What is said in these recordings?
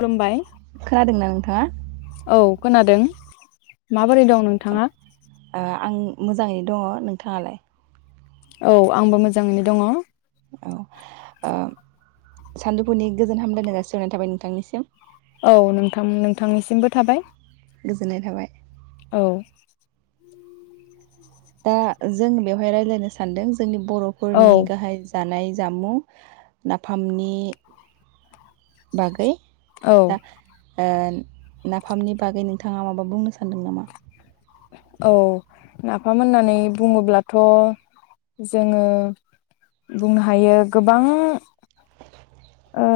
खुलुमबाय खोनादोंना नोंथाङा? औ खोनादों माबोरै दं नोंथाङा? ओ आं मोजाङैनो दङ' नोंथाङालाय? औ आंबो मोजाङैनो दङ। सान्दुफुनि गोजोन हामलायनाय जासिहरनाय थाबाय नोंथांनिसिम। औ नोंथां नोंथांनिसिमबो थाबाय। गोजोननाय थाबाय औ दा जों बेवहाय रायलायनो सानदों जोंनि औ ब'फोरनि गाहाय जानाय जामुं नाफामनि बागै औ दा ओ नाफामनि बागै नोंथाङा माबा बुंनो सानदों नामा? औ नाफाम होननानै बुङोब्लाथ जोङो बुंनो हायो गोबां ओ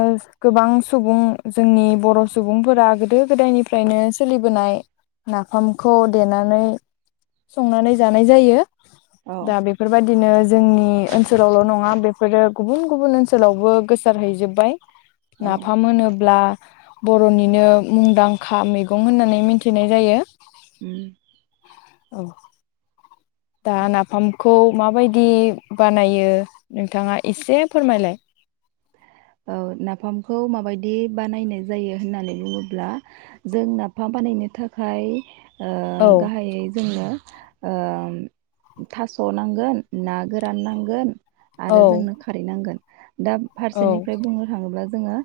गोबां सुबुं जोंनि बर सुबुंफोरा गोदो गोदायनिफ्रायनो सोलिबोनाय नाफामखौ देनानै संनानै जानाय जायो। औ दा बेफोरबादिनो जोंनि ओनसोलावल नङा बेफोरो गुबुन गुबुन ओनसोलावबो गो गोसारहैजोब्बाय औ नाफाम होनोब्ला बर'निनो मुंदांखा मैगं होननानै मिन्थिनाय जायो उम औ दा नाफामखौ माबायदि बानायो नोंथाङा एसे फोरमायलाय औ नाफामखौ माबायदि बानायनाय जायो होननानै बुङोब्ला जों नाफाम बानायनो थाखाय ओ औ गाहायै जोंनो ओम थास' नांगोन ना गोरान नांगोन औ आरो जोंनो खारै नांगोन। दा फारसेनि औ [unintelligible] बा जोङो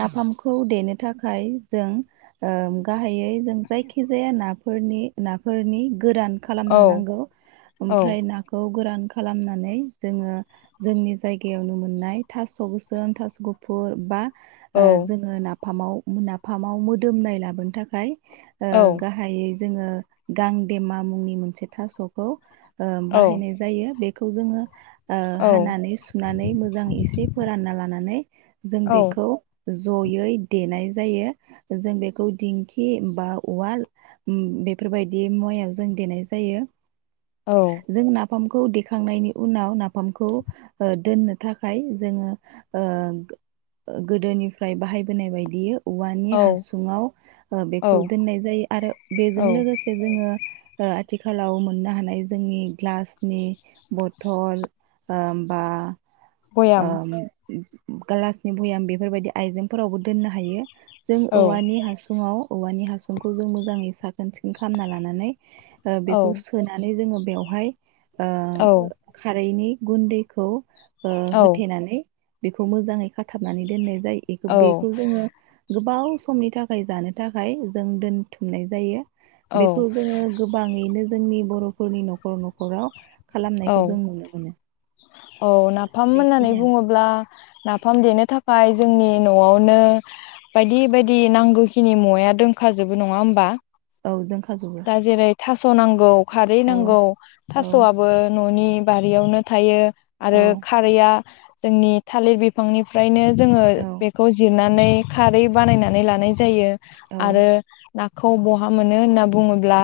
नाफामखौ देनो थाखाय जों ओं गाहायै जों जायखिजाया नाफोरनि-नाफोरनि गोरान खालामनो औ नांगौ औ ओमफ्राय नाखौ गोरान खालामनानै जोङो जोंनि जायगायावनो मोननाय थास' गोसोम थास' गुफुर बा औ ओ जोङो ना नाफामाव नाफामाव मोदोमनाय लाबोनो थाखाय ओ गाहायै जोङो गांदेमा मुंनि मोनसे थास'खौ ओ औ बाहायनाय जायो बे खौ जोङो ओ औ हानानै सुनानै मोजां एसे फोरानना लानानै जों बेखौ जयै देनाय जायो जों बेखौ दिंखि बा उवाल उम बेफोरबायदि मुवायाव जों देनाय जायो जोंना नाफामखौ देखांनायनि उनाव नाफामखौ ओ दोननो थाखाय जोङो ओ गोदोनिफ्राय बाहायबोनाय बायदि औवानि औ हासुङाव ओ औ बेखौ दोननाय जायो आरो बेजों औ लोगोसे जोङो आ आथिखालाव मोननो हानाय जोंनि ग्लास नि बथल ओमबा अ भयाम [unintelligible] ग्लासनि बयाम बेफोरबायदि आइजेंफोरावबो दोननो हायो। जों औ औवानि हासुङाव औवानि हा-' सुंखौ जों मोजाङै साखोन सिखोन खालामना लानानै ओ औ बेखौ सोनानै जोङो बेयाव हाय औ ओ खारैनि गुन्दैखौ। ओ औ होथेनानै। बेखौ मोजाङै खाथाबनानै दोननाय जाय औ बेखौ जोङो। गोबाव समनि थाखाय जानो थाखाय जों दोनथुमनाय जायो। बेखौ औ जोङो गोबाङैनो जोंनि बर'फोरनि न'खर न'खराव। औ खालामनायखौ जों नुनो मोनो। औ नाफाम होननानै बेखिनियानो बुङोब्ला नाफाम देनो थाखाय जोंनि न'आवनो बायदि बायदि नांगौखिनि मुवाया दोंखाजोबो नङा होमबा? औ जोंखाजोबो। सनांगौ खारै नांगौ औ थास'आबो न'नि बारियावनो थायो। औ आरो खारैया जोंनि थालिर बिफांनिफ्रायनो जोङो औ बेखौ जिरना नै खारै बानायनानै लानाय जायो। औ आरो ना खौ बहा मोनो होनना बुङोब्ला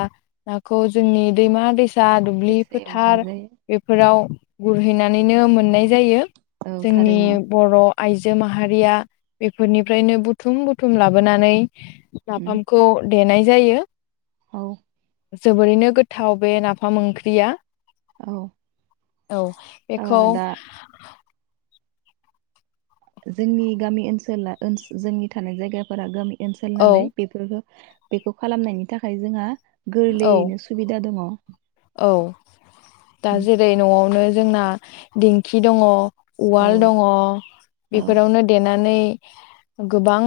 नाखौ जोंनि दैमा- दैसा-' जा दुब्लि दैसायाव फोथार मोननाय बेफोराव गुरहैनानैनो मोननाय जायो। जायो औ जोंनि थारैनो बर' आइजो माहारिया बेफोरनिफ्रायनो बुथुम बुथुम लाबोनानै उम नाफामखौ देनाय जायो। औ। जोबोरैनो गोथाव बे नाफाम ओंख्रिया। औ औ ओ बेखौ दा जोंनि गामि ओनसोला ओसोल जोंनि थानाय जायगाफोरा गामि ओनसोल औ नालाय बेफोरखौ बेखौ खालामनायनि थाखाय जोंहा औ गोरलैयैनो सुबिदा दङ। औ दा जेरै नआवनो जोंना दिंखि दङ औ उवाल दङ औ बेफोरावनो देनानै गोबां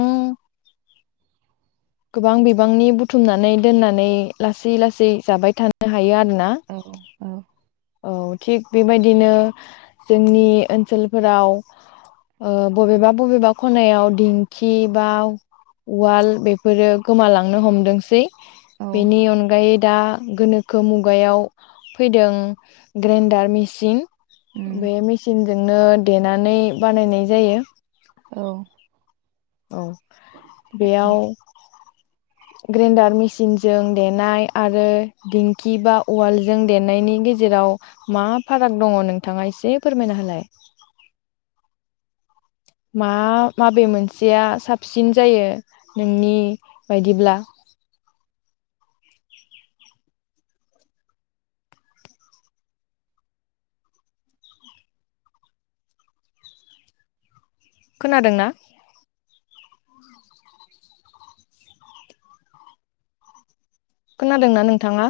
गोबां बिबांनि बुथुमनानै दोननानै लासै लासै जाबाय थानो हायो आरो। औ औ औ थिग बेबायदिनो जोंनि ओनसोलफोराव बबेबा बबेबा खनायाव दिंखि बा उवाल बेखौ बेफोरो गोमालांनो हमदोंसै औ बेनि अनगायै दा गोनोखो मुगायाव फैदों ग्रेन्डार मेसिन उम बे मेसिन जोंनो देनानै बानायनाय जायो। औ औ थारैनो बेयाव ग्रेन्डार मेसिनजों देनाय आरो दिंखि बा उवालजों देनायनि गेजेराव मा फाराग दङ नोंथाङा एसे फोरमायना होलाय। मा माबे मोनसेया साबसिन जायो नोंनि बायदिब्ला? खोनादोंना? खोनादोंना नोंथाङा?